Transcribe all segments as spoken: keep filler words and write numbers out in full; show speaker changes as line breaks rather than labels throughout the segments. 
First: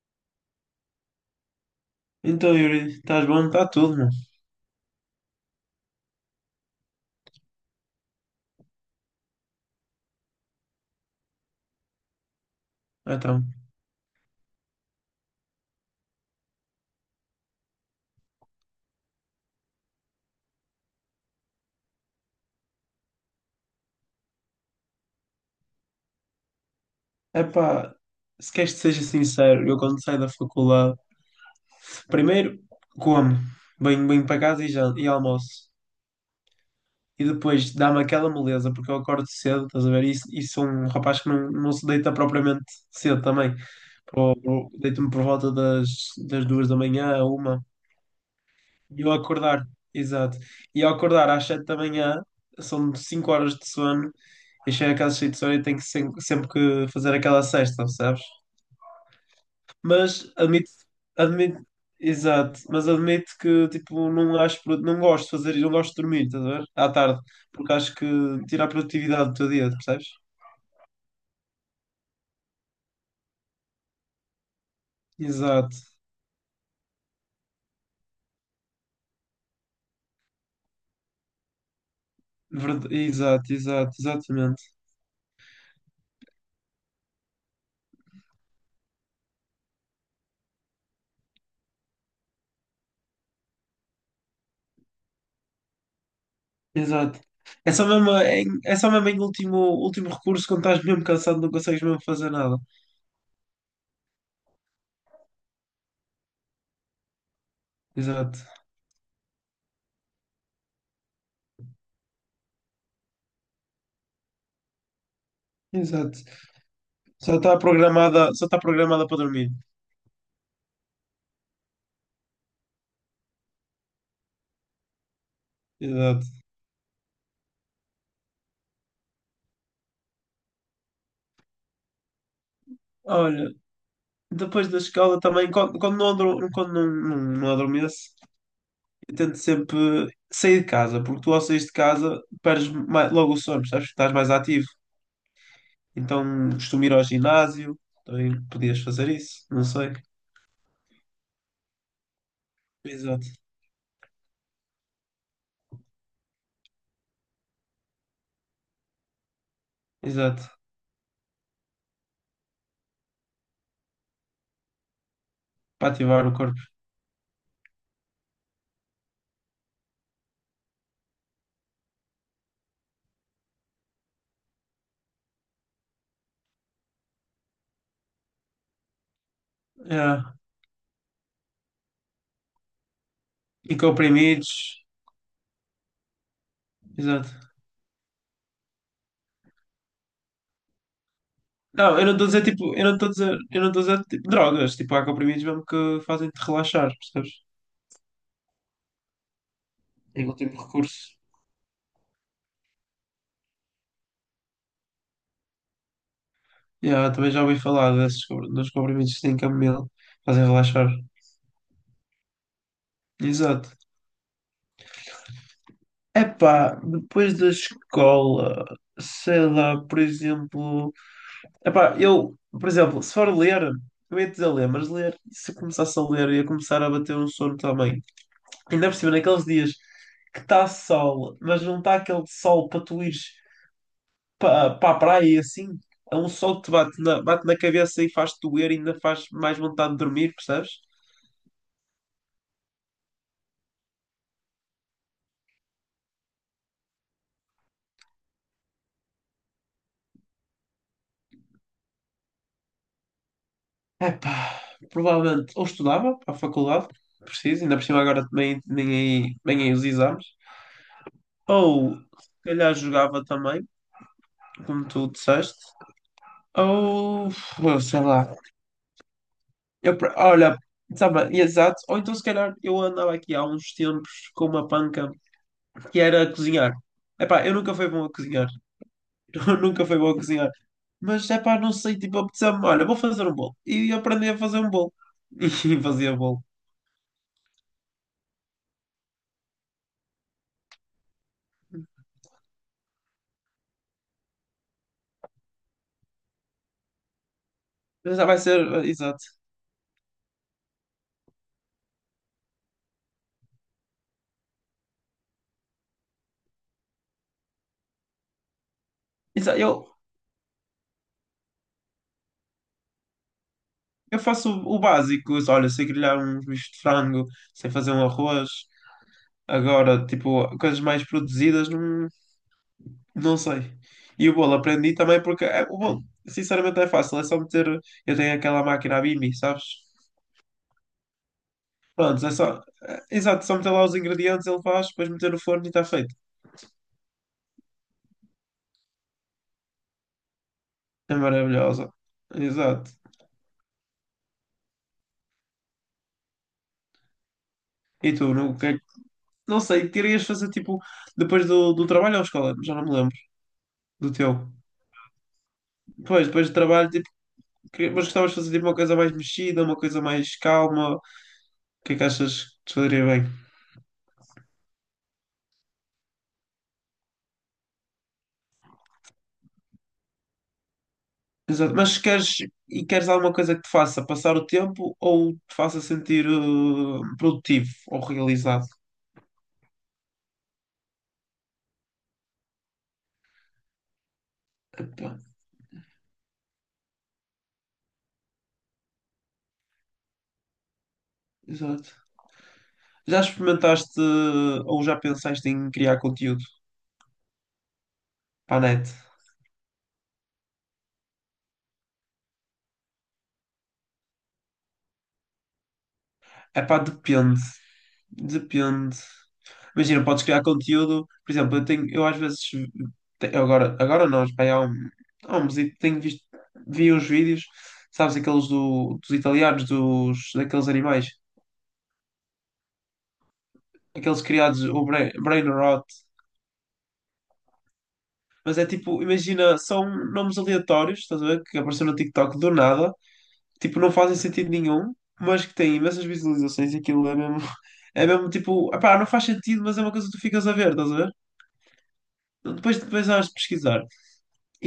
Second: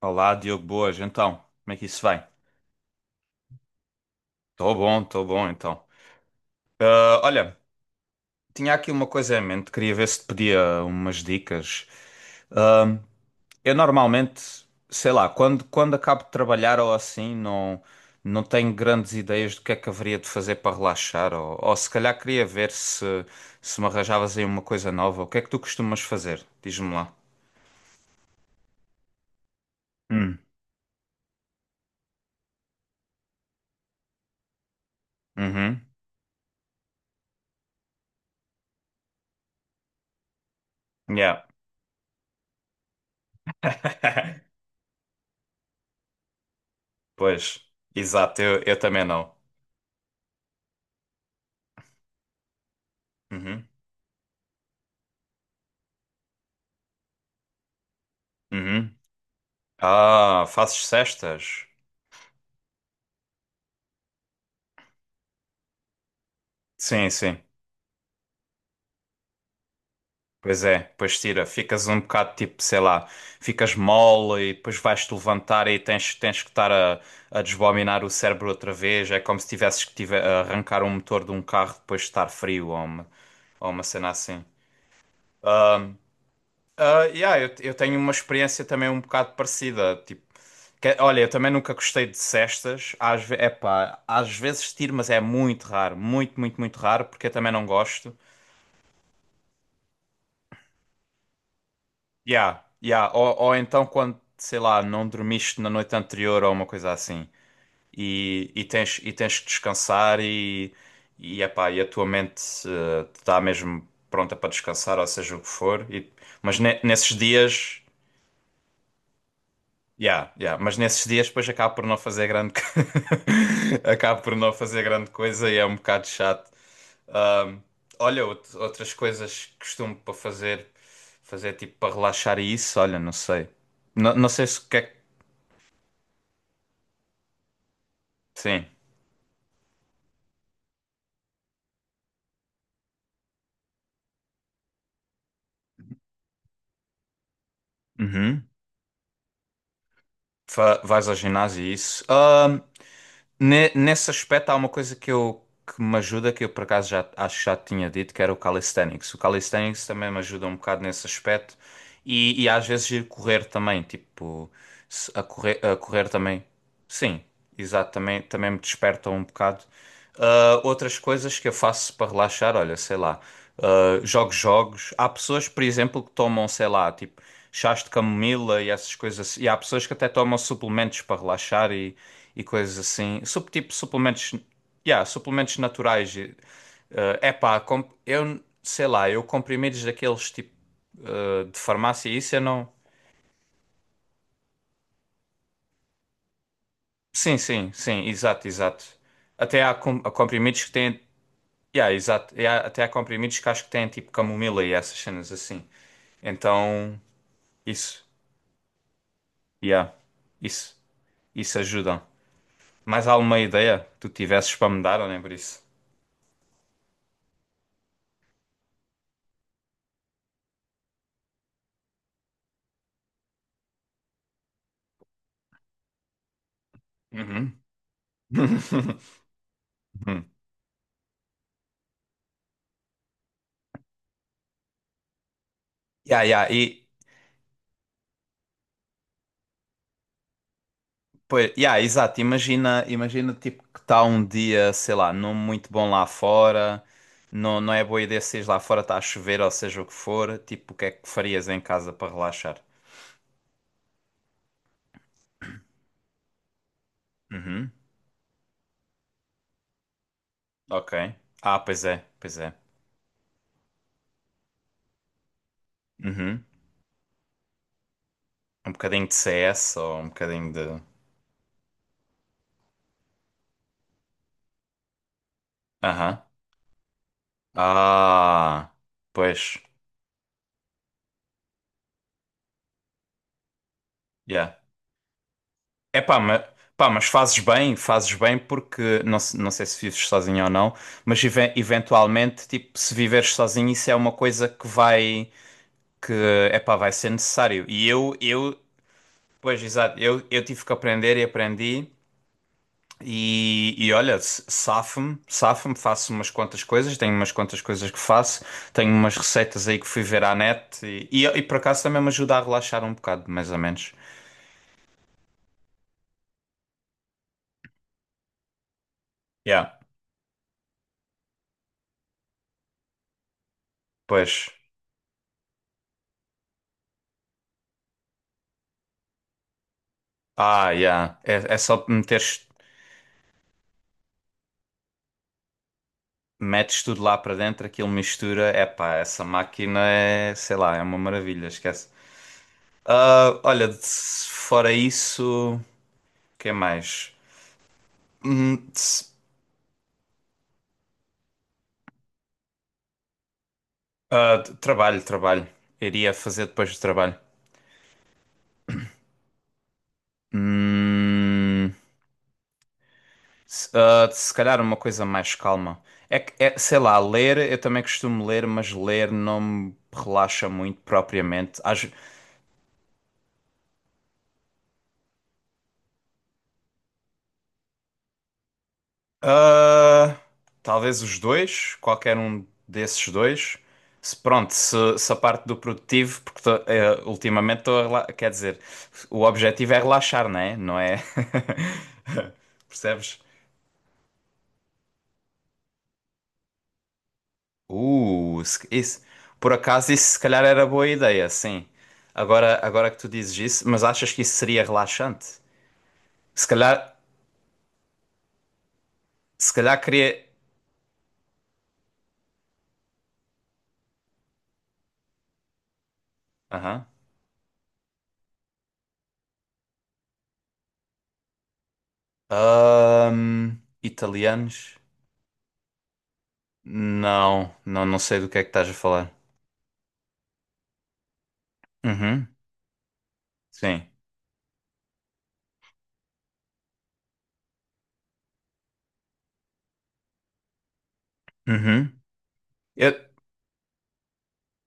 Olá, Diogo, boas. Então, como é que isso vai?
Então, Yuri, estás bom? Está tudo, mano.
Estou bom, estou bom, então. Ah, olha, tinha aqui uma coisa em mente, queria ver se te pedia umas dicas. Ah,
Então,
eu normalmente, sei lá, quando, quando acabo de trabalhar ou assim, não, não tenho grandes ideias do que é que haveria de fazer para relaxar, ou, ou se calhar queria ver se, se me arranjavas aí uma coisa nova. O que é que tu costumas fazer? Diz-me lá.
epá, se queres que seja sincero, eu quando saio da
Hum,
faculdade, primeiro como, venho, venho para casa e, já, e almoço.
uhum,
E depois dá-me aquela moleza, porque eu acordo cedo, estás a ver? E, e sou um rapaz que
yeah.
não, não se deita propriamente cedo também. Pro- pro- Deito-me por volta das, das duas da manhã, a
Pois,
uma.
exato, eu, eu
E
também
eu
não.
acordar, exato. E eu acordar às sete da manhã, são cinco horas
Uhum.
de sono, eu chego a casa cheio de sono e tenho que sem- sempre, que fazer aquela cesta, sabes?
Uhum.
Mas
Ah,
admito,
fazes
admito,
cestas?
exato, mas admito que tipo, não acho, pro- não gosto de fazer, não gosto de dormir, estás a ver? À
Sim,
tarde,
sim.
porque acho que tira a produtividade do teu dia, percebes?
Pois é, pois tira. Ficas um bocado tipo, sei lá, ficas mole e depois vais-te levantar
Exato.
e tens, tens que estar a, a desbominar o cérebro outra vez. É como se tivesses que tive, a arrancar um motor de um carro depois de estar frio ou
Verd-
uma,
exato,
ou uma
exato,
cena assim.
exatamente.
Ah, yeah, eu, eu tenho uma experiência também um bocado parecida. Tipo, que- olha, eu também nunca gostei de cestas. Às, ve- epá, às vezes tiro, mas é muito raro. Muito, muito, muito raro,
Exato.
porque eu também não
É só mesmo
gosto.
em, é só mesmo em último, último recurso, quando estás mesmo cansado, não consegues mesmo fazer nada.
Yeah, yeah. Ou, ou então quando, sei lá, não dormiste na noite anterior ou uma coisa assim
Exato.
e, e tens, e tens que descansar e, e, epá, e a tua mente eh, está mesmo pronta para descansar, ou seja o que for. E-
Exato.
mas ne- nesses
Só está
dias.
programada, só está programada para dormir.
Yeah, yeah. Mas nesses dias depois acabo por não fazer grande co- acabo por não fazer grande coisa e é um bocado
Exato.
chato. Ahm, olha, out- outras coisas que costumo para fazer, fazer tipo para relaxar e isso, olha, não sei.
Olha,
Não, não sei se o
depois
que
da
é que.
escola também, quando, quando não, adro- quando não, não, não adormeço,
Sim.
eu tento sempre sair de casa, porque tu ao sair de casa perdes mais- logo o sono, sabes? Estás mais ativo. Então costumo ir ao ginásio, também
Uhum.
podias fazer isso, não sei.
Fa- vais ao ginásio e isso.
Exato.
Ne- Nesse aspecto, há uma coisa que eu que me ajuda, que eu por acaso já acho que já te tinha dito, que era o calisthenics. O calisthenics também me ajuda
Exato.
um bocado nesse aspecto e, e às vezes ir correr também, tipo, se- a correr, a
Para
correr
ativar o
também.
corpo.
Sim, exato, também, também me desperta um bocado. Ah, outras coisas que eu faço para relaxar, olha, sei lá, ah, jogo jogos. Há pessoas, por exemplo, que tomam, sei lá, tipo, chás de camomila e essas coisas assim. E há pessoas que até
É.
tomam suplementos para relaxar e e coisas assim. Sup, tipo
E
suplementos,
comprimidos,
yeah, suplementos naturais. E, eh,
exato.
epá, comp- eu sei lá, eu comprimidos daqueles tipo eh, de
Não, eu
farmácia,
não estou a
isso eu
dizer
não.
tipo, eu não estou a dizer, eu não estou a dizer tipo, drogas, tipo, há comprimidos mesmo que fazem-te relaxar, percebes?
Sim, sim, sim, exato, exato. Até há, com- há
Em último
comprimidos que têm.
recurso.
Yeah, exato. E há- até há comprimidos que acho que têm tipo camomila e essas cenas assim. Então,
Yeah, também já ouvi falar
isso.
desses, compr- dos comprimidos que têm camomila,
Yeah,
fazem
isso.
relaxar.
Isso ajuda. Mais alguma
Exato.
ideia que tu tivesses para me dar, ou nem por isso?
Epá, depois da escola, sei lá, por exemplo. Epá, eu, por exemplo, se for ler, eu ia dizer ler, mas ler, se eu começasse a ler, ia começar a bater um sono
Uhum.
também. Ainda por cima, naqueles dias
Uhum.
que está sol, mas não está aquele sol para tu ires para pa a praia e assim. É
Yeah,
um
yeah.
sol que te bate na, bate na cabeça e faz-te doer e ainda faz mais vontade de dormir, percebes?
Pois, yeah, exato. Imagina, imagina tipo que está um dia, sei lá, não muito bom lá fora, não, não é boa ideia se lá fora está a chover ou seja o que for, tipo, o que é que farias em casa para relaxar?
Epá, provavelmente ou estudava para a faculdade, preciso,
Uhum,
ainda por cima agora também nem aí, nem aí os exames,
ok. Ah, pois
ou
é,
se
pois é.
calhar jogava também, como tu disseste,
Uhum.
ou sei lá.
Um bocadinho de C S
Eu,
ou um
pra-
bocadinho
olha,
de.
sabe, exato. Ou então, se calhar, eu andava aqui há uns tempos com uma panca que
Aham.
era cozinhar. Epá, eu nunca fui bom a cozinhar.
Ah,
Eu
pois,
nunca fui bom a cozinhar. Mas, epá, não sei, tipo, apeteceu-me, olha, vou fazer um bolo. E aprendi a
yeah.
fazer um bolo. E
É
fazia
pá,
bolo.
mas, pá, mas fazes bem, fazes bem porque não, se- não sei se vives sozinho ou não, mas even- eventualmente, tipo, se viveres sozinho, isso é uma coisa que vai, que é pá, vai ser necessário. E eu,
Mas já vai
eu,
ser, eh, exato.
pois exato, eu, eu tive que aprender e aprendi. E, e olha, s- safo-me, safo-me, faço umas quantas coisas, tenho umas quantas coisas que faço, tenho umas
Exa-
receitas
Eu,
aí que fui ver à net e, e, e por acaso também me ajuda a relaxar um bocado, mais ou menos.
Eu faço o o básico, olha, sei grelhar uns bichos de frango, sei fazer um arroz.
Yeah,
Agora, tipo, coisas mais produzidas, não, não sei. E o
pois.
bolo aprendi também porque é, o bolo, sinceramente, é fácil. É só meter. Eu tenho aquela máquina a Bimby, sabes?
Ah, yeah. É, é só
Pronto, é
meteres
só. É- exato, só meter lá os ingredientes, ele faz, depois meter no forno e está feito.
metes tudo lá para dentro, aquilo mistura. Epá, essa máquina é, sei lá, é uma
É
maravilha, esquece.
maravilhosa. Exato.
Ah, olha, de- fora isso, o que mais?
E tu, no, que,
Hum,
é que-
tss,
não sei, querias fazer tipo depois do, do trabalho ou escola? Já não me lembro. Do teu.
ah, t- trabalho, trabalho. Iria
Pois,
fazer
depois do
depois do
trabalho.
trabalho.
Que- Mas gostavas de fazer tipo, uma coisa mais mexida, uma coisa mais calma? O
Hum,
que é que achas que te faria bem?
se, ah, se calhar uma coisa mais calma. É que, é, sei lá, ler, eu também costumo ler, mas ler não me relaxa muito propriamente.
Exato.
Às,
Mas queres, e queres alguma coisa que te faça passar o tempo ou te faça sentir eh, produtivo ou realizado?
ah, talvez os dois, qualquer um desses dois. Se, pronto, se,
Epá,
se a parte do produtivo, porque tô, eh, ultimamente estou a rela- quer dizer, o objetivo é relaxar, não é? Não é?
exato.
Percebes?
Já experimentaste eh, ou já pensaste em criar conteúdo
Uh,
para
se-
a net?
isso. Por acaso isso se calhar era boa ideia, sim. Agora, agora que tu dizes isso, mas achas que isso seria relaxante? Se
Epá,
calhar,
depende. Depende.
se calhar
Imagina,
queria.
podes criar conteúdo. Por exemplo, eu tenho, eu às vezes te- agora, agora, nós, pá, há um, há um mesito, tenho visto,
Aham.
vi uns vídeos, sabes, aqueles do, dos italianos, dos, daqueles animais,
Ahm,
aqueles criados,
italianos.
o brain, brain rot.
Não, não, não sei do que é que
Mas é
estás a
tipo,
falar.
imagina, são nomes aleatórios, estás a ver? Que apareceram no
Uhum,
TikTok do nada, tipo,
sim.
não fazem sentido nenhum, mas que têm imensas visualizações e aquilo é mesmo, é mesmo tipo, pá, não faz sentido, mas é uma coisa que tu ficas a ver, estás a ver?
Uhum.
Depois,
Eu,
depois hás de pesquisar.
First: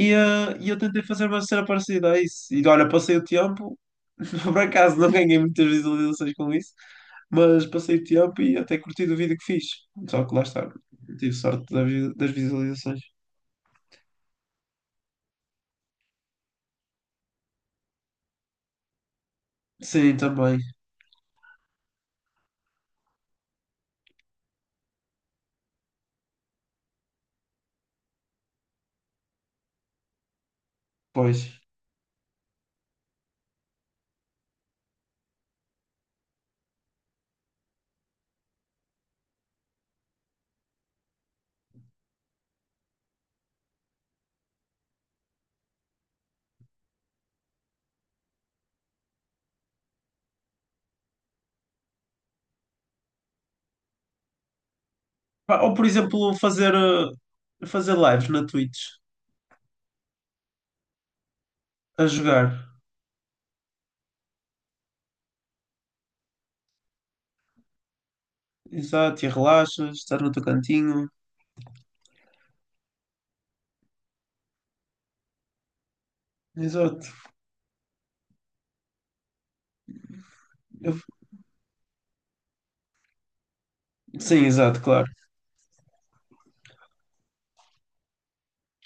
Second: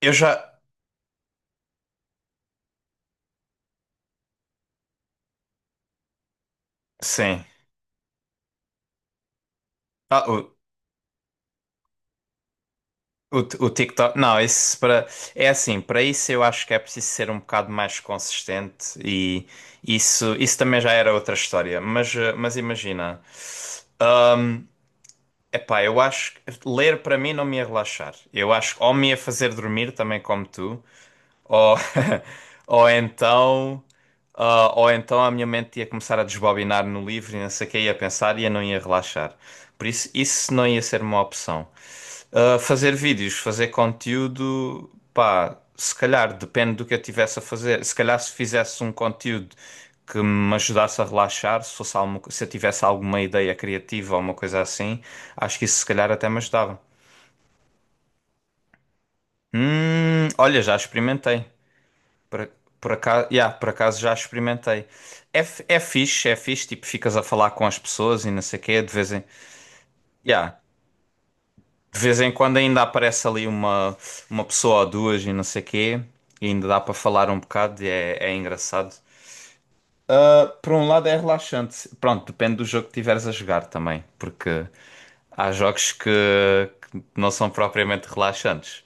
eu já.
eh, e eu tentei fazer uma cena parecida a isso. E olha, passei o tempo, por acaso não ganhei muitas visualizações com isso,
Sim.
mas passei o tempo e até curti do vídeo que fiz.
Ah,
Só que lá
o,
está, tive sorte da vi- das visualizações.
o, o TikTok. Não, isso para. É assim, para isso eu acho que é preciso ser um bocado mais consistente e
Sim,
isso, isso
também,
também já era outra história. Mas, eh, mas imagina. Epá, eu acho que ler para mim não me ia relaxar. Eu acho que ou me ia fazer dormir também como tu,
pois.
ou, ou então, ah, ou então a minha mente ia começar a desbobinar no livro e não sei o que ia pensar e eu não ia relaxar. Por isso, isso não ia ser uma opção. Ah, fazer vídeos, fazer conteúdo, pá, se calhar depende do que eu tivesse a fazer. Se calhar se fizesse um conteúdo que me ajudasse a relaxar, se fosse alguma, co- se eu tivesse alguma ideia criativa ou uma coisa assim, acho
Pá,
que
ou
isso
por
se calhar até
exemplo,
me
fazer,
ajudava.
eh, fazer lives na Twitch,
Hum, olha, já experimentei.
a
Por,
jogar.
por acaso, yeah, por acaso já experimentei. É, f- é fixe, é fixe, tipo, ficas a falar com as pessoas e não sei o quê, de vez
Exato,
em,
e relaxas, estás no teu
yeah,
cantinho.
de vez em quando ainda aparece ali uma, uma pessoa ou duas e não sei o quê, e ainda dá para
Exato.
falar um bocado e é, é engraçado. Ah, por um
Eu-
lado é relaxante, pronto, depende do jogo que tiveres a jogar também,
Sim,
porque
exato, claro.
há jogos que, que não são propriamente relaxantes.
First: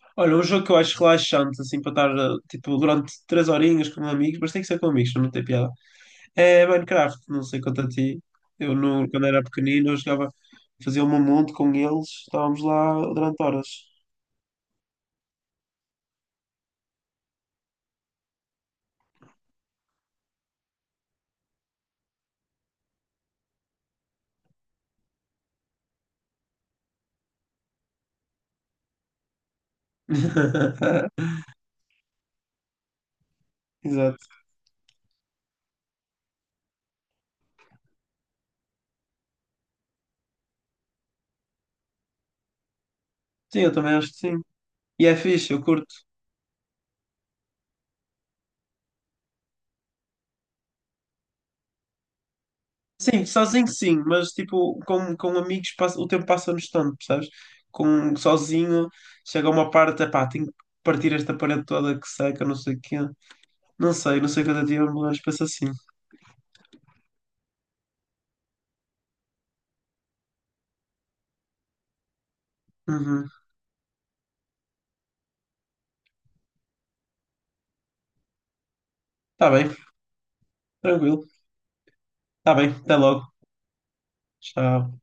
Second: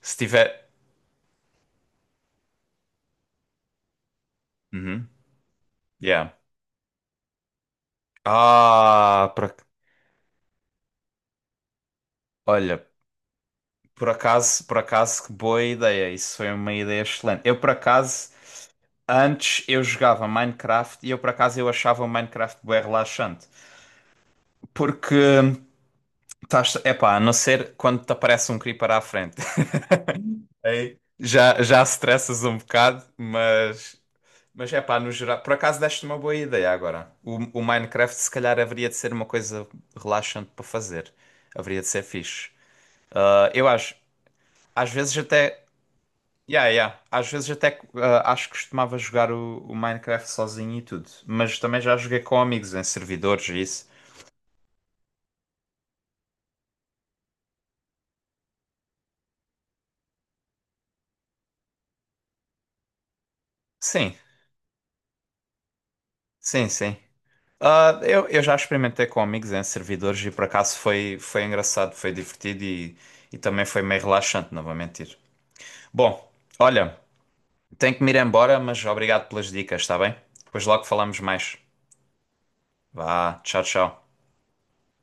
Se
Olha, um
tiver...
jogo que eu acho relaxante, assim, para estar, eh, tipo, durante três horinhas com amigos, mas tem que ser com
Uhum,
amigos, senão não tem piada.
yeah.
É Minecraft, não sei quanto a ti. Eu, no, Quando
Ah,
era
por ac-
pequenino, eu jogava, fazia um monte com eles, estávamos
olha...
lá durante horas.
Por acaso, por acaso, que boa ideia. Isso foi uma ideia excelente. Eu, por acaso, antes eu jogava Minecraft e eu, por acaso, eu achava o Minecraft bem relaxante. Porque, estás, epá, a não ser quando te aparece um creeper à frente. Aí já, já stressas um bocado, mas...
Exato.
Mas, epá, no geral... Por acaso, deste uma boa ideia agora. O, o Minecraft, se calhar, haveria de ser uma coisa relaxante para fazer. Haveria de ser fixe. Ah,
Sim,
eu
eu
acho...
também acho que sim.
Às
E
vezes
é fixe,
até
eu curto.
yeah, yeah. Às vezes até ah, acho que costumava jogar o, o Minecraft sozinho e tudo, mas também já joguei com amigos em
Sim,
servidores e
sozinho
isso.
sim, mas tipo, com, com amigos passa- o tempo passa-nos tanto, percebes? Com, sozinho chega a uma parte, epá, tenho que partir esta parede toda que seca, não sei o quê. Não
Sim,
sei, não sei quanto a ti, mas penso assim.
sim, sim. Ah, eu, eu já experimentei com amigos em servidores e por acaso foi, foi engraçado, foi divertido e,
Uhum.
e também foi meio relaxante, não vou mentir. Bom, olha, tenho que me ir embora, mas obrigado pelas
Tá bem,
dicas, está bem? Depois logo falamos
tranquilo.
mais.
Tá bem, até logo.
Vá, tchau, tchau.
Tchau.